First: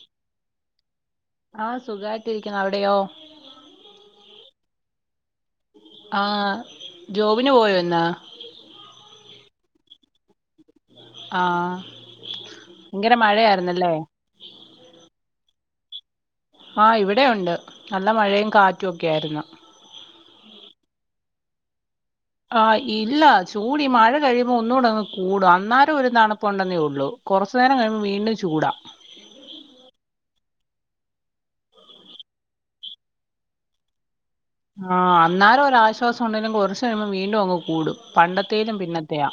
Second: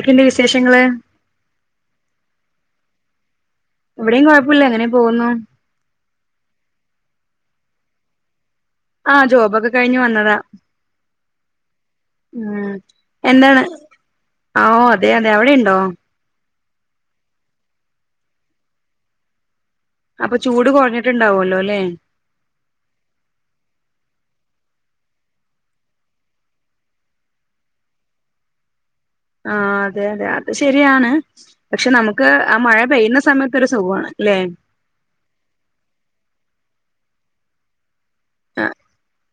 ക്കെണ്ട് വിശേഷങ്ങള് ആഹ് സുഖായിട്ടിരിക്കുന്നു. അവിടെയോ? ഇവിടെയും കൊഴപ്പുല്ല. ഇങ്ങനെ പോകുന്നു. ആഹ് ജോബിന് പോയ് വന്നാ ആഹ് ജോബോക്കെ കഴിഞ്ഞ് വന്നതാ ആഹ് ങ്കര മഴയായിരുന്നല്ലേ? ആഹ്. അതെയതെ അവിടെണ്ടോ? ആഹ് ഇവിടെയൊണ്ട്. നല്ല മഴയും കാറ്റു ഒക്കെ ആയിരുന്നു. അപ്പ ചൂട് കൊറഞ്ഞിട്ടുണ്ടാവല്ലോ അല്ലേ? ആഹ് ഇല്ല. ചൂടി മഴ കഴിയുമ്പോ ഒന്നുകൂടങ്ങ് കൂടും. അന്നേരം ഒരു തണുപ്പുണ്ടെന്നേ ഉള്ളൂ. കൊറച്ച് നേരം കഴിയുമ്പോ വീണ്ടും ചൂടാ ആഹ് അതെ അതെ. അത് ശരിയാണ്. പക്ഷെ നമുക്ക് ആ മഴ പെയ്യുന്ന സമയതൊരു ഒരു സുഖമാണ് അല്ലെ ആഹ് അന്നാലും ഒരാശ്വാസം ഉണ്ടെങ്കിലും കുറച്ചു കഴിയുമ്പോം വീണ്ടും അങ്ങ് കൂടും ആ പണ്ടത്തേലും പിന്നത്തെയയാ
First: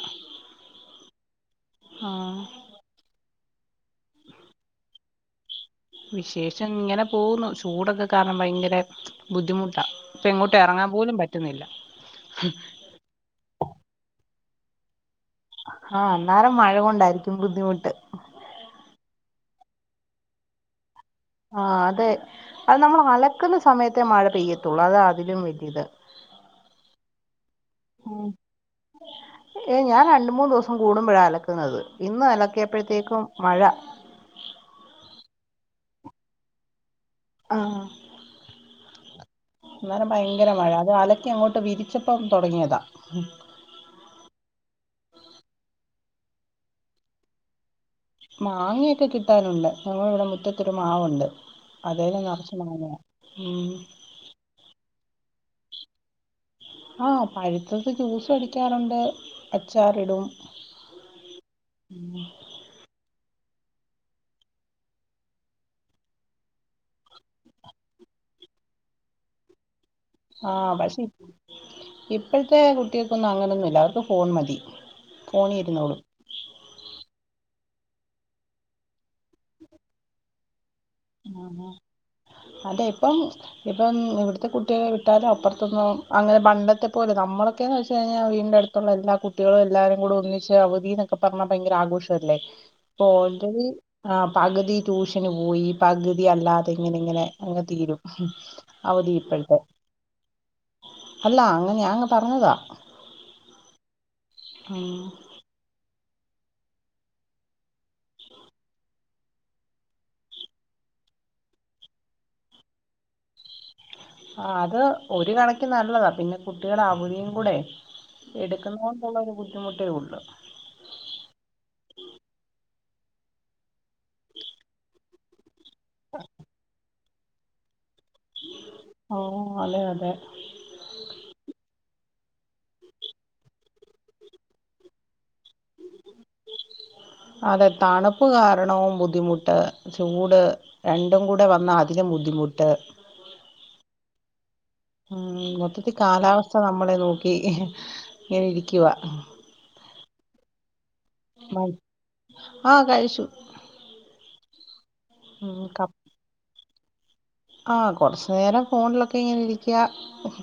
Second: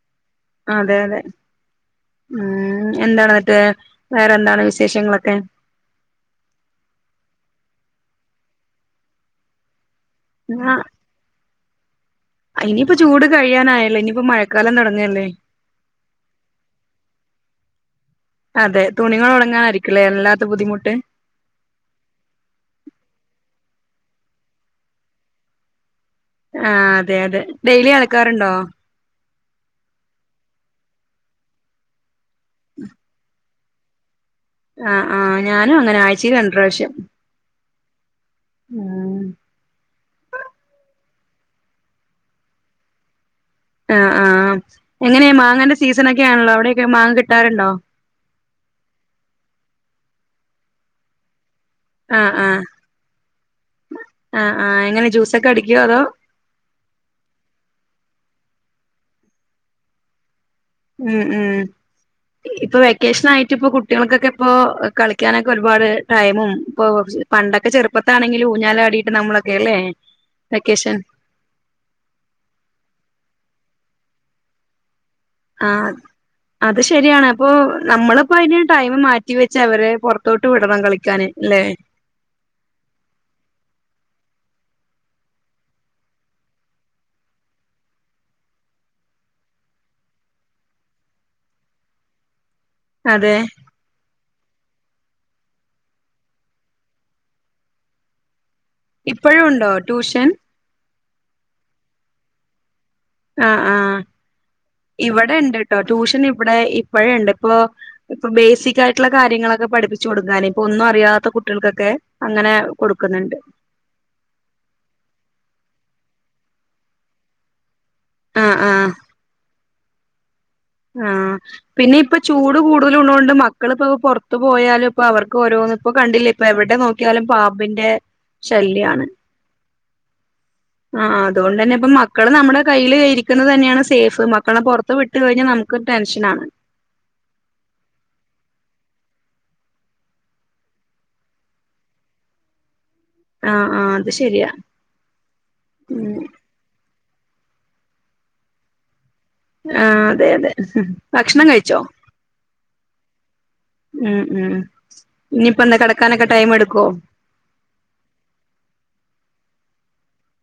അതെ അതെ ഉം എന്താണ് മറ്റേ വേറെന്താണ് വിശേഷങ്ങളൊക്കെ വിശേഷം ങ്ങനെ പോകുന്നു ചൂടൊക്കെ കാരണം ഭയങ്കര ബുദ്ധിമുട്ടാ ബുദ്ധിമുട്ട ആ എറങ്ങാൻ പോലും പറ്റുന്നില്ല നിയിപ്പ ചൂട് കഴിയാനായല്ലേ ഇനിയിപ്പോ മഴക്കാലം തുടങ്ങല്ലേ ആഹ് അന്നേരം മഴ കൊണ്ടായിരിക്കും ബുദ്ധിമുട്ട് അതെ തുണികൾ ഓണങ്ങാനായിരിക്കില്ലേ എല്ലാത്ത ബുദ്ധിമുട്ട് ആഹ് അതെ അത് നമ്മൾ അലക്കുന്ന സമയത്തെ മഴ പെയ്യത്തുള്ളു അത് അതിലും വലിയത് ആഹ് അതെ അതെ ഡെയിലി അ ലക്കാറുണ്ടോ ഏ ഹ് ഞാൻ രണ്ട് മൂന്ന് ദിവസം കൂടുമ്പഴാ അലക്കുന്നത് ഇന്ന് അലക്കിയപ്പഴത്തേക്കും മഴ ആഹ് ആഹ് ഞാനും അങ്ങനാ ആഴ്ചീല് രണ്ട് പ്രാവശ്യം ആഹ് ഉം അന്നരം ഭയങ്കര മഴ അത് അലക്കി അങ്ങോട്ട് വിരിച്ചപ്പം തുടങ്ങിയതാ ആഹ് ആഹ് എങ്ങനെയാ മാങ്ങന്റെ സീസൺനൊക്കെ ആണല്ലോ അവിടെക്കെ മാങ്ങ കിട്ടാറുണ്ടോ മാങ്ങയൊക്കെ കിട്ടാനുണ്ട് ഞങ്ങിവിടെ മുറ്റത്തൊരു മാവുണ്ട് അതേല് ആഹ് നറച്ച് ആഹ് മാങ്ങയാ ഉം ആഹ് ആ ഹ് എങ്ങനെ ജ്യൂസൊക്കെ അടിക്കോ അതോ ആഹ് പഴുത്തത്ത് ജ്യൂസ് അടിക്കാറുണ്ട് അച്ചാറിടും ഉം ഉം ഇപ്പൊ വെക്കേഷൻ ആയിട്ട് ഇപ്പൊ കുട്ടികൾക്കൊക്കെ ഇപ്പൊ കളിക്കാനൊക്കെ ഒരുപാട് ടൈമും ഇപ്പൊ പണ്ടൊക്കെ ചെറുപ്പത്താണെങ്കിൽ ഊഞ്ഞാല ആടിയിട്ട് നമ്മളൊക്കെ അല്ലേ ആഹ് വെക്കേഷൻ പക്ഷെ ഇപ്പോഴത്തെ കുട്ടികൾക്കൊന്നും അങ്ങനൊന്നുമല്ല അവർക്ക് ഫോൺ മതി ഫോണിൽ ആഹ് ഇരുന്നോളും അത് ശരിയാണ് അപ്പൊ നമ്മളിപ്പോ അയിനു ടൈം മാറ്റി വെച്ച് അവര് പുറത്തോട്ട് വിടണം കളി ആ ഹ് അതെ ഇപ്പം ഇപ്പം ഇവിടത്തെ കുട്ടികളെ വിട്ടാലും അപ്പറത്തൊന്നും അങ്ങനെ പണ്ടത്തെ പോല നമ്മളൊക്കെന്ന് വെച്ച കഴിഞ്ഞാൽ വീടിന്റെ അടുത്ത് തുള്ള എല്ലാ കുട്ടികളും എല്ലാവാരും കൂടെ ഒന്നിച്ച് അവധി എന്നൊക്കെ പറഞ്ഞാ ഭയങ്കര ആഘോഷല്ലേ അതെ പോൻ്റെത് ആ പകുതി ട്യൂഷന് പോയി പകുതി അല്ലാതെ ഇങ്ങനെ ഇങ്ങനെ അങ്ങെ തീരും അവധി ഇപ്പഴും ഇപ്പോഴത്തെ ഉണ്ടോ ട്യൂഷൻ അല്ല അങ്ങനെ അങ്ങ് പറഞ്ഞതാ ആ ഹ് ആഹ് ഉം ഇവിടെ ഉണ്ട് ട്ടോ ട്യൂഷൻ ഇവിടെ ഇപ്പഴുണ്ട് ഇപ്പൊ ഇപ്പൊ ബേസിക്കായിട്ട് ട്ടുള്ള കാര്യങ്ങളൊക്കെ പഠിപ്പിച്ചച്ച് കൊടുക്കാനും ഇപ്പൊ ഒന്നും അറിയാത്ത കുട്ടികൾക്കൊക്കെ അങ്ങനെ കൊടുക്കുന്നുണ്ട് ആഹ് അത് ഒരു കണക്കിന് നല്ലതാ പിന്നെ കുട്ടികൾ അവധിയും കൂടെ ആഹ് എടുക്കുന്ന ആഹ് കൊണ്ടുള്ള ഒരു ബുദ്ധിമുട്ടേ ഉള്ളു ആ ഹ് പിന്നെ ഇപ്പ ചൂട് കൂടുതലുള്ളൊണ്ട് മക്കളിപ്പ പുറത്തു പോയാലും ഇപ്പൊ അവർക്ക് ഓരോന്ന് ഇപ്പൊ കണ്ടില്ലേ ഇപ്പൊ എവിടെ നോക്കിയാലും പാമ്പിന്റെ ശല്യാണ് ഓ അതെ അതെ ആഹ് അതുകൊണ്ട് തന്നെ ഇപ്പ മക്കള് നമ്മുടെ കയ്യില് യിരിക്കുന്നത് തന്നെയാണ് സേഫ് മക്കളെ പുറത്ത് വിട്ട് കഴിഞ്ഞൽ നമു ക്ക് ടെൻഷൻ ആണ് അതെ തണുപ്പ് കാരണവും ബുദ്ധിമുട്ട് ചൂട് രണ്ടും കൂടെ വന്ന അതിലും ബുദ്ധിമുട്ട് ആഹ് ആഹ് അത് ശരിയാ ഉം മൊത്തത്തി ഉം കാലാവസ്ഥ നമ്മളെ നോക്കി ഇങ്ങനെ ഇരിക്കുവാ ആഹ് അതെ അതെ ഭക്ഷണം കഴിച്ചോ ആഹ് കഴിച്ചു ഉം ഉം ഇനിയിപ്പൊ ഉം എന്ത കപ് കിടക്കാനൊക്കെ ടൈം എടുക്കോ ആഹ് കുറച്ചു നേരം ഫോണിലൊക്കെ ഇങ്ങനെ ഇരിക്ക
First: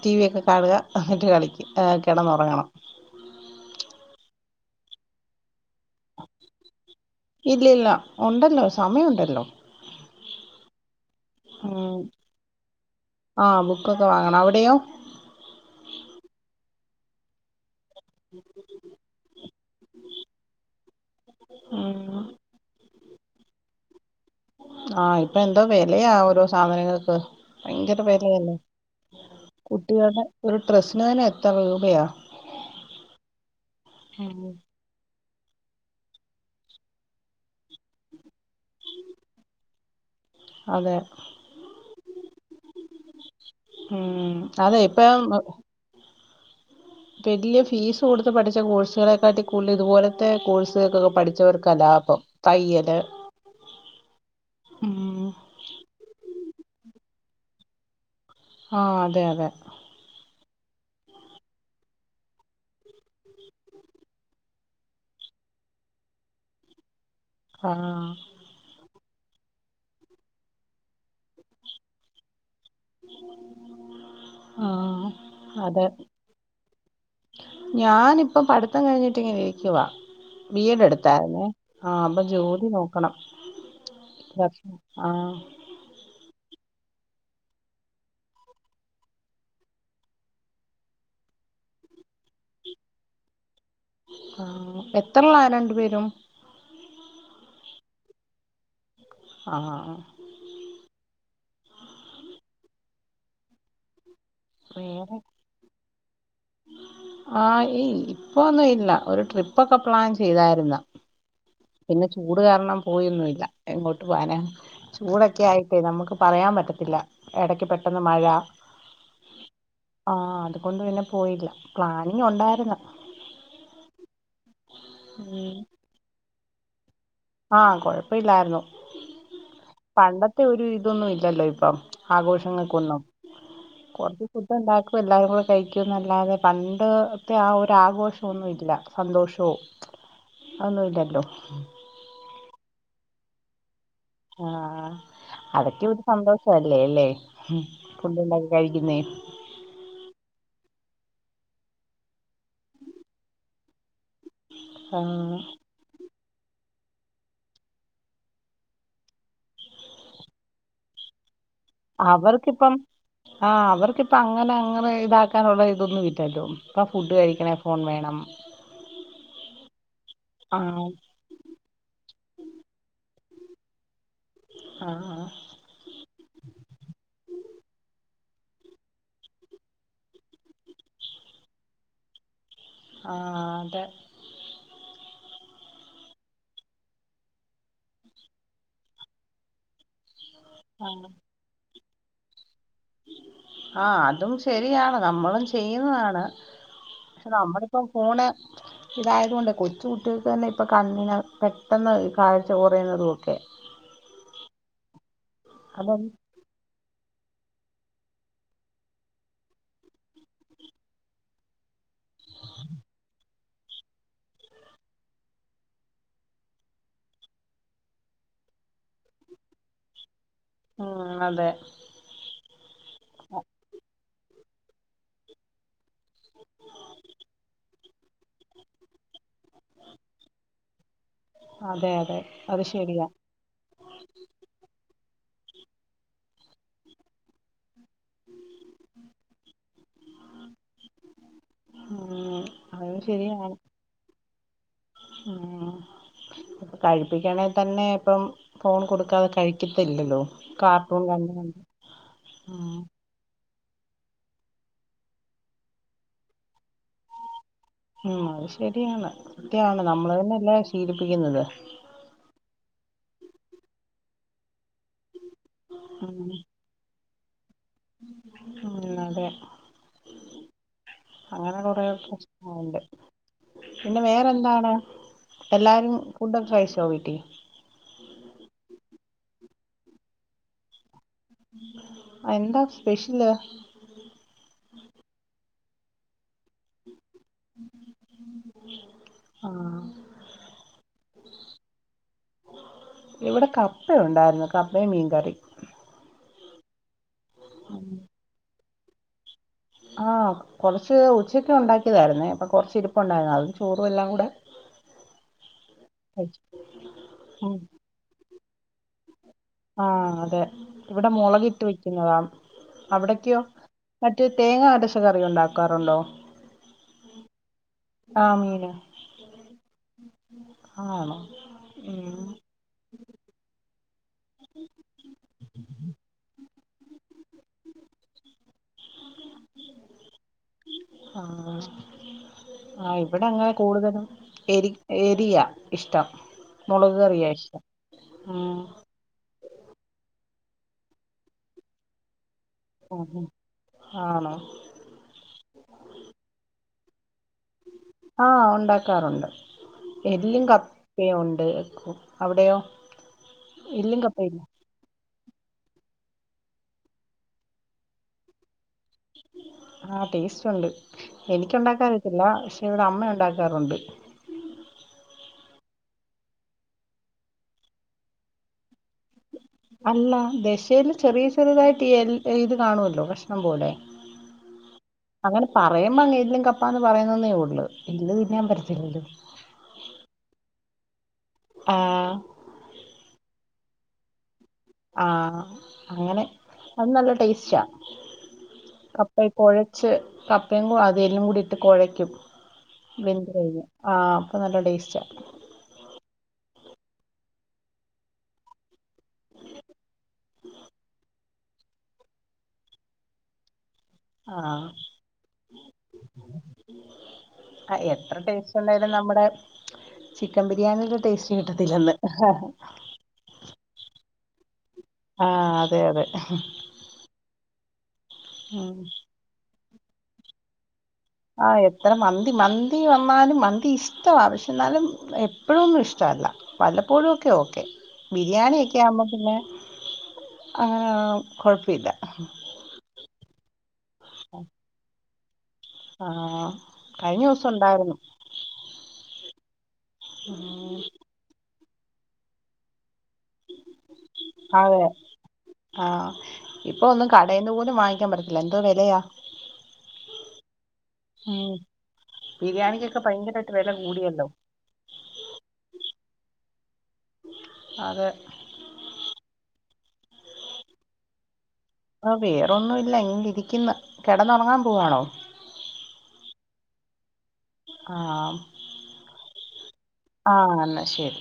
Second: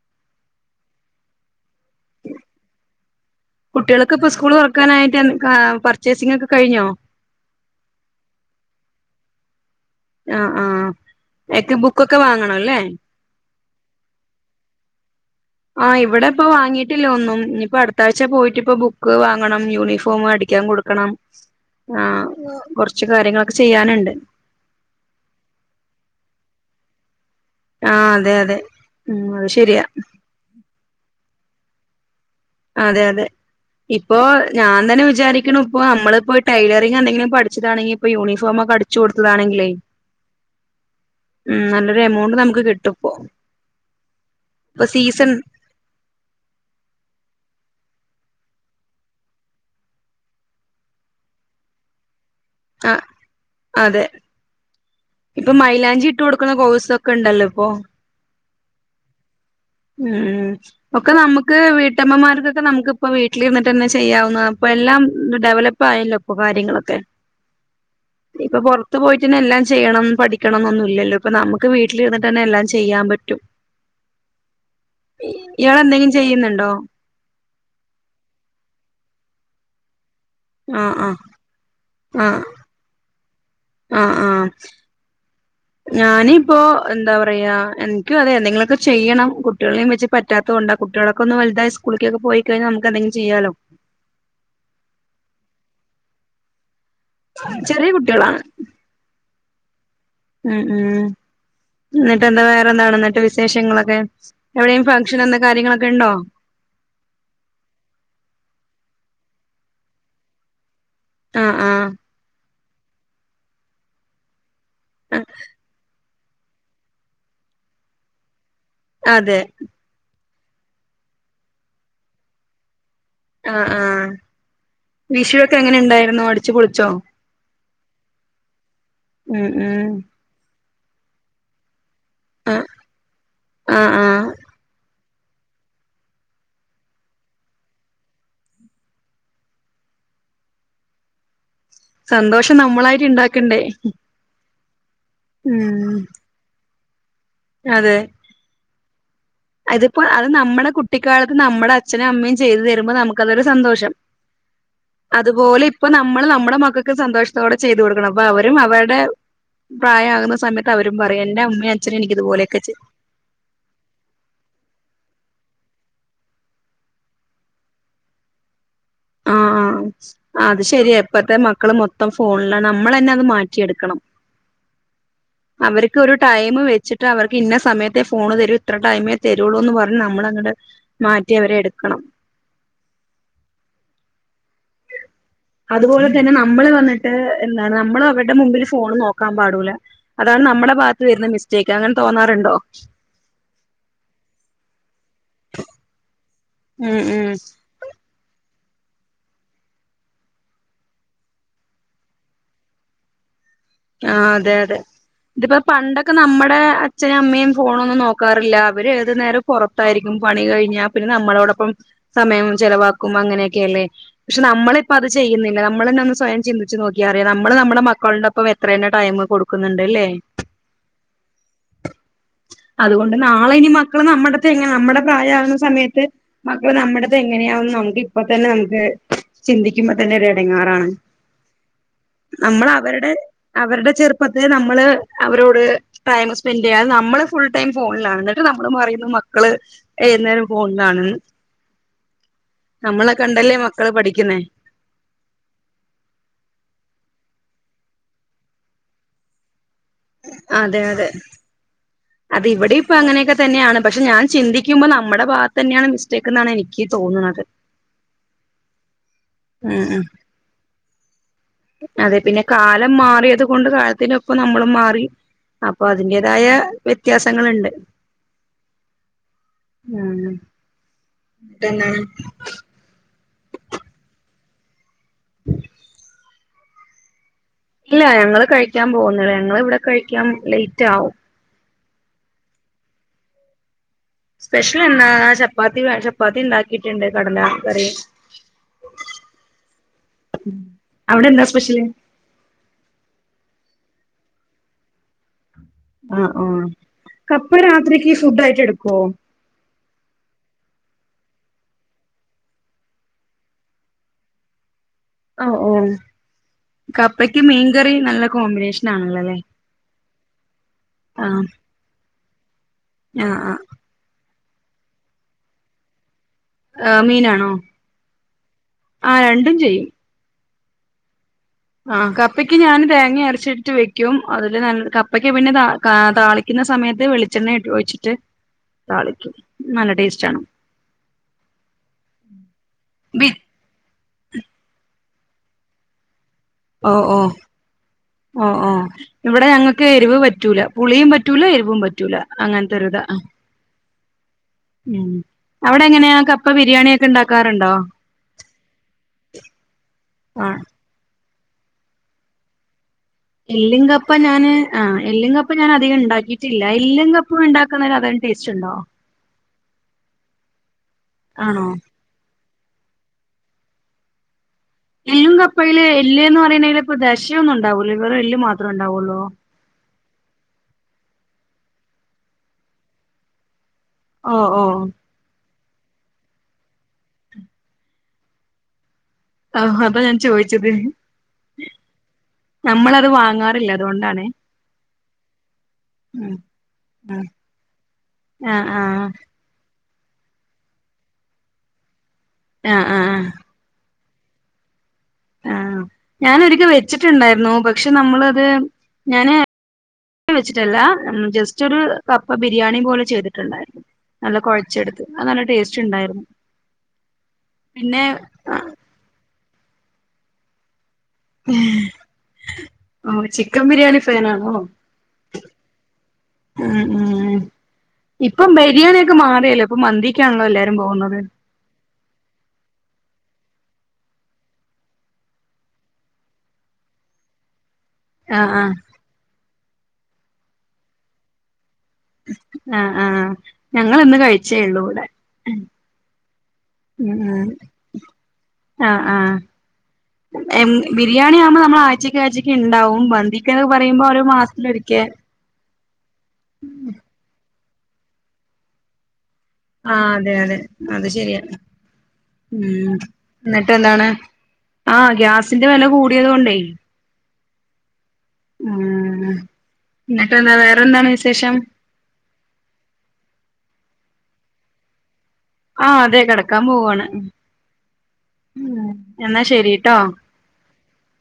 ടി വി ഒക്കെ കാണുക എന്നിട്ട് കളിക്കും കിടന്നുറങ്ങണം കുട്ടികൾക്ക് ഇപ്പ സ്കൂൾ കുറക്കാനായിട്ട് എ പർച്ചേസിംഗക്കെ കഴിഞ്ഞോ ഇല്ല ഇല്ല ഉണ്ടല്ലോ സമയുണ്ടല്ലോ ആഹ് ആഹ് എക്ക ഉം ബുക്കൊക്കെ വാങ്ങണവല്ലേ ആഹ് ബുക്കൊക്കെ വാങ്ങണം അവിടെയോ ആഹ് ഇവിടെ ഇപ്പ വാങ്ങിട്ടില്ല ഒന്നും ഇനിയിപ്പോ അടു ത്താഴ്ച പോയിട്ടിപ്പ ബുക്ക് വാങ്ങണം യൂണിഫോം അടിക്കാൻ കൊടുക്കണം ഉം ആഹ് കൊറച്ച് കാര്യങ്ങളൊക്കെ ചെയ്യാനുണ്ട് ആഹ് ഇപ്പൊ എന്തോ വിലയാ ഓരോ സാധനങ്ങൾക്ക് ഭയങ്കര ആഹ് അതെ വിലയല്ലേ അതെ ഉം അത് ശരിയാ കുട്ടികളുടെ ഒരു ഡ്രസ്സിന് തന്നെ എത്ര രൂപയാ അതെ അതെ ഇപ്പോ ഉം ഞാൻ ഇങ്ങനെ വിചാരിക്ക്ണു ഇപ്പോ നമ്മളിപ്പോ ടെയ്ലറിംഗ് എന്തെങ്കിലും പഠിച്ചതാണെങ്കി ഇപ്പൊ യൂണിഫോമക്കെ അടിച്ചു കൊടുത്ത് വേണെങ്കിലേ അതെ ഉം നല്ലൊരു എമൗണ്ട് നമുക്ക് കിട്ടും ഇപ്പോ ഉം അതെ ഇപ്പ വലയ ഫീസ് കൊടുത്ത് പഠിച്ച കോഴ്സുകളെക്കാട്ടി കൂടുതൽ ഇതുപോലത്തെ കോഴ്സുകൾക്കൊക്കെ പഠിച്ചവർക്ക ലാഭം തയ്യല് ആഹ് അതെ ഉം ഇപ്പൊ മൈലാഞ്ചി ഇട്ട് കൊടുക്കുന്ന കോഴ്സ ഒക്കെ ഉണ്ടല്ലോ ഇപ്പൊ ആഹ് അതെ അതെ ഉം ഒക്കെ നമുക്ക് വീട്ടമ്മമാർക്കൊക്കെ നമുക്ക് ഇപ്പ വീട്ടിലിരുന്നിട്ട് തന്നെ ചെയ്യാവുന്ന അപ്പൊ എല്ലാം ഡെവലപ് പ്പായല്ലൊ ഇപ്പൊ കാര്യങ്ങളൊക്കെ ആഹ് ഇപ്പൊ പുറത്ത് പോയിട്ടന്നെ എല്ലാം ചെയ്യണം പഠിക്കണംഎന്നൊന്നുമില്ലല്ലോ ഇപ്പൊ നമുക് ക്ക് വീട്ടിലിരുന്നിട്ട് തന്നെ എല്ലാം ചെയ്യാൻ പറ്റും ആഹ് ഇയാള് എന്തെങ്കിലും ചെയ്യുന്നുണ്ടോ ഞാനിപ്പ പഠിത്തം കഴിഞ്ഞിട്ടിങ്ങനെ ഇരിക്കുവ ബി എഡ് ആഹ് ആഹ് എടുത്തായിരുന്നേ ആഹ് അപ്പൊ ജോലി നോക്കണം ആഹ് ആഹ് ആഹ് ഞാനിപ്പോ എന്താ പറയാ എനിക്കും അതെ എന്തെങ്കിലുമൊക്കെ ചെയ്യണം കുട്ടികളെയും വെച്ച് പറ്റാത്ത കൊണ്ട കുട്ടികളൊക്കെ ഒന്ന് വലുതായി സ്കൂളിലേക്ക് പോയി കഴിഞ്ഞാൽ നമുക്ക് എന്തെങ്കിലും ചെയ്യാലോ ആഹ് എത്രളാ രണ്ടു പേരും ചെറിയ കുട്ടികളാണ് ആഹ് ആഹ് ആഹ് ഉം ഉം എന്നിട്ട് എന്താ വേറെന്താണ് ഇന്നത്തെ വിശേഷങ്ങളൊക്കെ എവിടെേയും വേറെ ഫംഗങ്ഷൻ എന്ത കാര്യങ്ങളൊക്കെ ഇണ്ടോ ആഹ് ഈ ഇപ്പൊന്നും ഇല്ല ഒരു ട്രിപ്പ ഒക്കെ പ്ലാൻ ചെയ്താരുന്നു ആഹ് ആഹ് ചൂട് കാരണം പോയൊന്നും ഇല്ല എങ്ങോട്ട് പോന ആഹ് ചൂടൊക്കെ ആയിട്ടേ നമുക്ക് പറയാൻ പറ്റത്തില്ല ഇടക്ക് പെട്ടെന്ന് മഴ അതെ ആഹ് അതുകൊണ്ട് പിന്നെ പോയില്ല പ്ലാനിങ് ഒണ്ടാരുന്ന് ആഹ് ആഹ് വിഷുവൊക്കെ ഉം എങ്ങനെ ഉണ്ടായിരുന്നു അടിച്ചു പൊളിച്ചോ ആഹ് കൊഴപ്പ ഇല്ലാരുന്നു ഉം ഉം പണ്ടത്തെ ഒരു ഇതൊന്നും ഇല്ലല്ലോ ഇപ്പം ആഹ് ആഘോഷങ്ങക്കൊന്നും ആഹ് കുറച്ച് ആഹ് ഫുഡണ്ടാ ക്കും എല്ലാരും കൂടെ കഴിക്കെന്നല്ലാതെ പണ്ട്ത്തെ ആ ഒരു ആഘോഷോ ഒന്നു ഇല്ല സന്തോഷോ ഒന്നും ഇല്ലല്ലോ സന്തോഷം നമ്മളായിട്ട് ഇണ്ടാക്കണ്ടേ ആഹ് അതൊക്കെ ഉം ഒരു സന്തോഷ അല്ലേ അല്ലേ അതെ ഫുഡുണ്ടാക്കി കഴിക്കുന്നേ അതിപ്പോ അത് നമ്മുടെ കുട്ടിക്കാലത്ത് നമ്മുടെ അച്ഛനും അമ്മയും ചെയ്തു തരുമ്പോ നമുക്കതൊരു സന്തോഷം ആഹ് അതുപോലെ അപ്പൊ നമ്മൾ നമ്മുടെ മക്കക്ക് സന്തോഷത്തോടെ ചെയ്തു കൊടുക്കണം അപ്പൊ അവരും അവർടെ പ്രായഅകുന്ന സമത്ത് അവരും പറയും എന്റെ അമ്മയും അച്ഛനു എനിക്ക് ഇതുപോലെക്കെ ചെ അവർക്കിപ്പം ആഹ് അവർക്കിപ്പ അങ്ങനെ അങ്ങനെ ഇതാക്കാനുള്ള ഇതൊന്നും ഇലാല്ലോ ഇപ്പൊ ഫുഡ് കഴിക്കണേ ഫോൺ വേണം ഉ ആഹ് ആഹ് അത് ശരിയ ഇപ്പഴത്തെ മക്കള് മൊത്തം ഫോണില നമ്മൾ തന്നെ അത് മാറ്റിയെടുക്കണം ആഹ് ആഹ് അവര്ക്ക് ഒരു ടൈമ് വെച്ചിട്ട് അവർക്ക് ഇന്ന സമയത്തെേ ഫോണ് തരൂ ഇത്ര ടൈമേ തരുള്ളൂ എന്ന് പറഞ്ഞ് നമ്മളങ്ങട് മാറ്റി അവരെ എടുക്കണം ആഹ് അതെ അതുപോലെ തന്നെ നമ്മള് വന്നിട്ട് എന്താണ് നമ്മൾ അവരുടെ മുമ്പിൽ ഫോൺ നോക്കാൻ പാടൂല അതാണ്. നമ്മുടെ ബാഗത്ത് വരുന്ന മിസ്റ്റേക്ക് അങ്ങനെ തോന്നാറുണ്ടോ ആഹ് അതും ശരിയാണ് നമ്മളും ചെയ്യുന്നതാണ് ഉം ഉം പക്ഷെ നമ്മടെ ഇപ്പം ഫോണ് ഇതായത് കൊണ്ട് കൊച്ചു കുട്ടികൾക്ക് തന്നെ ഇപ്പൊ കണ്ണിന് പെട്ടെന്ന് ഈ കാഴ്ച കുറയുന്നതുഒക്കെ ആ അതെ അതെ ഇതിപ്പോ അതെ പണ്ടൊക്കെ നമ്മടെ അച്ഛനും അമ്മയും ഫോണൊന്നും നോക്കാറില്ല അവര് ഏതു നേരം പുറത്തായിരിക്കും പണി കഴിഞ്ഞാൽ പിന്നെ നമ്മളോടൊപ്പം സമയം ചെലവാക്കും അങ്ങനെ ഓക്കെ അല്ലേ പക്ഷെ നമ്മളിപ്പൊ അത് ചെയ്യുന്നില്ല നമ്മളന്നെ ഒന്ന് സ്വയം ചിന്തിച്ച് നോക്കിയാറിയാം നമ്മള് നമ്മടെ മക്കള്ടൊപ്പം എത്രേന്ന ടൈമ് കൊടുക്കുന്നുണ്ട് എല്ലേ ഉം അതെ അതുകൊണ്ട് നാളെ ഇനി മക്കള് നമ്മടത്എങ്ങന നമ്മുടെ പ്രായവുന്ന സമയത്ത് മക്കള് നമ്മട്ത്തെ എങ്ങനെയാവെന്ന് നമുക്കി ഇപ്പൊതന്നെ നമുക്ക് ചിന്തിക്കുമ്പോ തന്നെ ഒരു എടങ്ങാറാണ് അതെ അതെ അത് നമ്മൾ ശരിയാ അവര്ടെ അവര്ടെ ചെറുപ്പത്തെ നമ്മള് അവരോട് ടൈമ് സ്പെൻഡ്യ്യാതെ നമ്മള് ഫുൾ ടൈം ഫോണിലണ് എന്നിട്ട് നമ്മള് പറയുന്നു മക്കള് ഏത് നേരം ഫോണിലണന്ന് ഉം അത് നമ്മളെ കണ്ടല്ലേ മക്കള് പഠിക്കുന്നേ ആഹ് കഴിപ്പിക്കണെ തന്നെ ഇപ്പം ഫോൺ കൊടുക്കാതെ കഴി ഇപ്പല്ലല്ലോ അതെ കാർട്ടൂൺ അതെ ക [unintelligible] അത് ഉം ഇവിടെ ഇപ്പ അങ്ങനെയൊക്കെ തന്നെയാണ് പക്ഷെ ഞാൻ ചിന്തിക്കുമ്പോ നമ്മുടെ ബാഗത്ത് തന്നെയാണ് മിസ്റ്റേക്ക് എന്നാണ് എനിക്ക് തോന്നുന്നത് ഉം അത് ശരിയാണ് ഉം കൃത്യാണ് ഉം നമ്മളന്നെല്ലേ അത് ശീലിപ്പിക്കുന്നത് അതെ പിന്നെ കാലം മാറിയത് കൊണ്ട് കാലത്തിനൊപ്പം നമ്മളും മാറി അപ്പൊ ഉം അതിന്റേതായ വ്യത്യാസങ്ങുണ്ട് ഉം അതെ ഉം അങ്ങനെ കൊറേ ന്നിട്ടെന്താണ് പ്രശ്നങ്ങളുണ്ട് പിന്നെ വേറെന്താണ് എല്ലാരും ഫുഡൊക്കെ കയിച്ചോ വീട്ടിൽ ഇല്ല ഞങ്ങള് കഴിക്കാൻ പോകുന്ന തേള്ളു ഞങ്ങള് ഇവിടെ കഴിക്കാൻ ലേറ്റ് ആവും എന്താ സ്പെഷ്യല് സ്പെഷ്യൽ എന്നാ ചപ്പാത്തി ചപ്പാത്തി ഉണ്ടാക്കിട്ടുണ്ട് കടല കറി ആഹ് അവിടെ എന്താ സ്പഷ്യല് ഇവിടെ കപ്പയുണ്ടായിരുന്നു കപ്പയും മീൻകറി അഹ് ആഹ് കപ്പ രാത്രിക്ക് ഫുഡ് ആയിട്ട് എടുക്കുവോ ആഹ് കുറച്ച് ഉച്ചക്ക് ഉണ്ടാക്കിയതായിര്ന്നേ ഇപ്പൊ കൊറച്ച് ഇരിപ്പണ്ടായിരുന്നു അതും ചോറും എല്ലാം കൂടെ [inaudible] ഓഹ് ഓഹ് കഴിച്ചു കപ്പയ്ക്ക് ഉം മീൻകറി നല്ല കോമ്പിനേഷൻ ആണല്ലോല്ലേ ആഹ് അതെ ഇവിടെ മുളക് ഇട്ടു വെക്കുന്നതാ ആഹ് അവിടക്കെയോ ആഹ് മറ്റേ തേങ്ങ അരച്ച് കറി ഉണ്ടാക്കാറുണ്ടോ ആഹ് മീനാണോ ആ മീനും ആഹ് രണ്ടും ചെയ്യും ആണോ ആഹ് ഉം കപ്പയ്ക്ക് ഞാൻ തേങ്ങ അരച്ചിട്ട് വെ ക്ക്യും അതില് നല്ല കപ്പയ്ക്ക് പിന്നെ താ കാ താളിക്കുന്ന സമയത്ത് വെളിച്ചെണ്ണ [unintelligible] ഒഴിച്ചിട്ട് താളിക്കും. നല്ല ടേസ്റ്റ് ആണ്. ആഹ് ആഹ് ഇവിടെ ബി അങ്ങനെ കൂടുതലും എരി എരിയ ഇഷ്ടം മുളക് ഓഹ് കറിയാ ഓഹ് ഇഷ്‌ടം. ഉം ഓഹ് ഓഹ് ഇവിടെ ഞങ്ങൾക്ക് എരിവ് പറ്റൂല പുളിയും പറ്റൂല എരിവും പറ്റൂല അങ്ങൻ ത്തരുത ഉം ഉം ആണോ ഉം അവിടെ എങ്ങനെയാ കപ്പ ബിരിയാണിയൊക്കെ ഉണ്ടാക്കാറു ആഹ് ഉണ്ടാക്കാറുണ്ട് എല്ലും ആ ക യ ഉണ്ട് എക്കോ അവിടെയോ എല്ലും ഇല്ലിങ്കപ്പ കപ്പയില്ലേ ഞാന് ആഹ് എല്ലും കപ്പും ഞാൻ അധികം ഉണ്ടാക്കിയിട്ടില്ല എല്ലും കപ്പും ഉണ്ടാക്കുന്ന അത് ടേസ്റ്റ് ഉണ്ടോ ആഹ് ടേസ്റ്റ് ഉണ്ട് എനിക്ക് ആണോ ഉണ്ടാക്കാനറിയത്തില്ല പക്ഷെ ഇവിടെ അമ്മ ഉണ്ടാക്കാറുണ്ട്. എല്ലും കപ്പയില് എല്ല് എന്ന് പറയണേൽ ഇപ്പ ദശയൊന്നും ഉണ്ടാവൂല്ലാ വെറും എല്ല് മാത്രേ ഉണ്ടാവുള്ളോ അല്ല ദശയിൽ ചെറിയ ചെറിയതായിട്ട് ഈ എ ഇത് കാണുവല്ലോ കഷ്ണം പോലെ ആഹ് ഓഹ് ഓഫ് അങ്ങനെ പറയുമ്പോ അങ്ങ് എല്ലും കപ്പാ എന്ന് പറയുന്നേ ഉള്ളൂ എല്ല് തിന്നാൻ പറ്റത്തില്ലല്ലോ ആഹ് അതാ ഞാൻ ചോയ്ച്ചത് ആഹ് നമ്മളത് വാങ്ങാറില്ല അതുകൊണ്ടാണെ ആഹ് അങ്ങനെ അത് നല്ല ഉം ടേസ്റ്റാ ആ ആ കപ്പ കൊഴച്ച് കപ്പയും കൂടെ അതെലും കൂടി ഇട്ട് കൊഴക്കും ആ ആ വെന്ത് കഴിഞ് ആഹ് അപ്പ നല്ല ടേസ്റ്റാ ആഹ് ഞാനൊരിക്കൽ വെച്ചിട്ടുണ്ടായിരുന്നു പക്ഷെ നമ്മളത് ഞാന് [inaudible] വെച്ചിട്ടില്ല ഉം ജസ്റ്റ് ജസ്റ്റ്‌ ഒരു കപ്പ ബിരിയാണി പോലെ ചെയ്തിട്ടുണ്ടായിരുന്നു നല്ല ആഹ് കോഴച്ചെടുത്ത് അത് നല്ല ടേസ്റ്റ് ഉണ്ടായിരുന്നു പിന്നെ പിന്നെ നമ്മുടെ ചിക്കൻ ബിരിയാണിയുടെ ടേസ്റ്റ് കിട്ടത്തില്ലന്ന് ഓ ചിക്കൻ ബിരിയാണി ഫാനാണോ ആഹ് അതെ അതെ ഉം ഉം മാറേല്ലേ ഇപ്പൊ മന്തിക്കാണല്ലോ എല്ലാവാരും പോകുന്നത് ആഹ് എത്ര മന്തി മന്തി വന്നാലും മന്തി ഇഷ്ടവാ പക്ഷേ എന്നാലും എപ്പോഴൊന്നും ഇഷ്ടവല്ല വല്ലപ്പോഴുവോക്കെ ഓക്കെ ആഹ് ആഹ് ബിരിയാണിയൊക്കെ ആകുമ്പോ പിന്നെ അങ്ങന കൊഴപ്പില്ല ആഹ് ആഹ് ഞങ്ങളിന്ന് കഴിച്ചേ ഉള്ളൂ ഇവിടെ ആഹ് ഉം കഴിഞ്ഞ ഉം ദിവസം ഉണ്ടായിരുന്നു ആഹ് ആഹ് ഉം ബിരിയാണി ആവുമ്പോൾ നമ്മൾ ആഴ്ചക്ക് ആഴ്ചയ്ക്ക് ഉണ്ടാവും മ ന്തിക്കെന്ന് പറയുമ്പോ ഒരു അതെ മാസത്തിലൊരികെ ആഹ് ഇപ്പൊ ഒന്നും കടെന്ന് പോലും വാങ്ങിക്കാൻ പറ്റത്തില്ല എന്തോ വിലയാ ആഹ് അതെ അതെ അത് ശരിയാണ് ഉം ബിരിയാണിക്കൊക്കെ ഭയങ്കരായിട്ട് എന്നിട്ട് വെല എന്താണ് കൂടിയല്ലോ ആഹ് ഗ്യാസിന്റെ വില കൂടിയത് കൊണ്ടേ അതെ ഉം എന്നിട്ട് എന്താ വേറെന്താണ് വിശേഷം ഓ വേറൊന്നും ഇല്ല ഇങ്ങ ഇരിക്കുന്ന് കിടന്നുറങ്ങാൻ പോവാണോ ആഹ് അതെ കിടക്കാൻ പോവാണ് ആഹ് എന്നാ ശരിട്ടോ ആഹ് അന്ന ശരി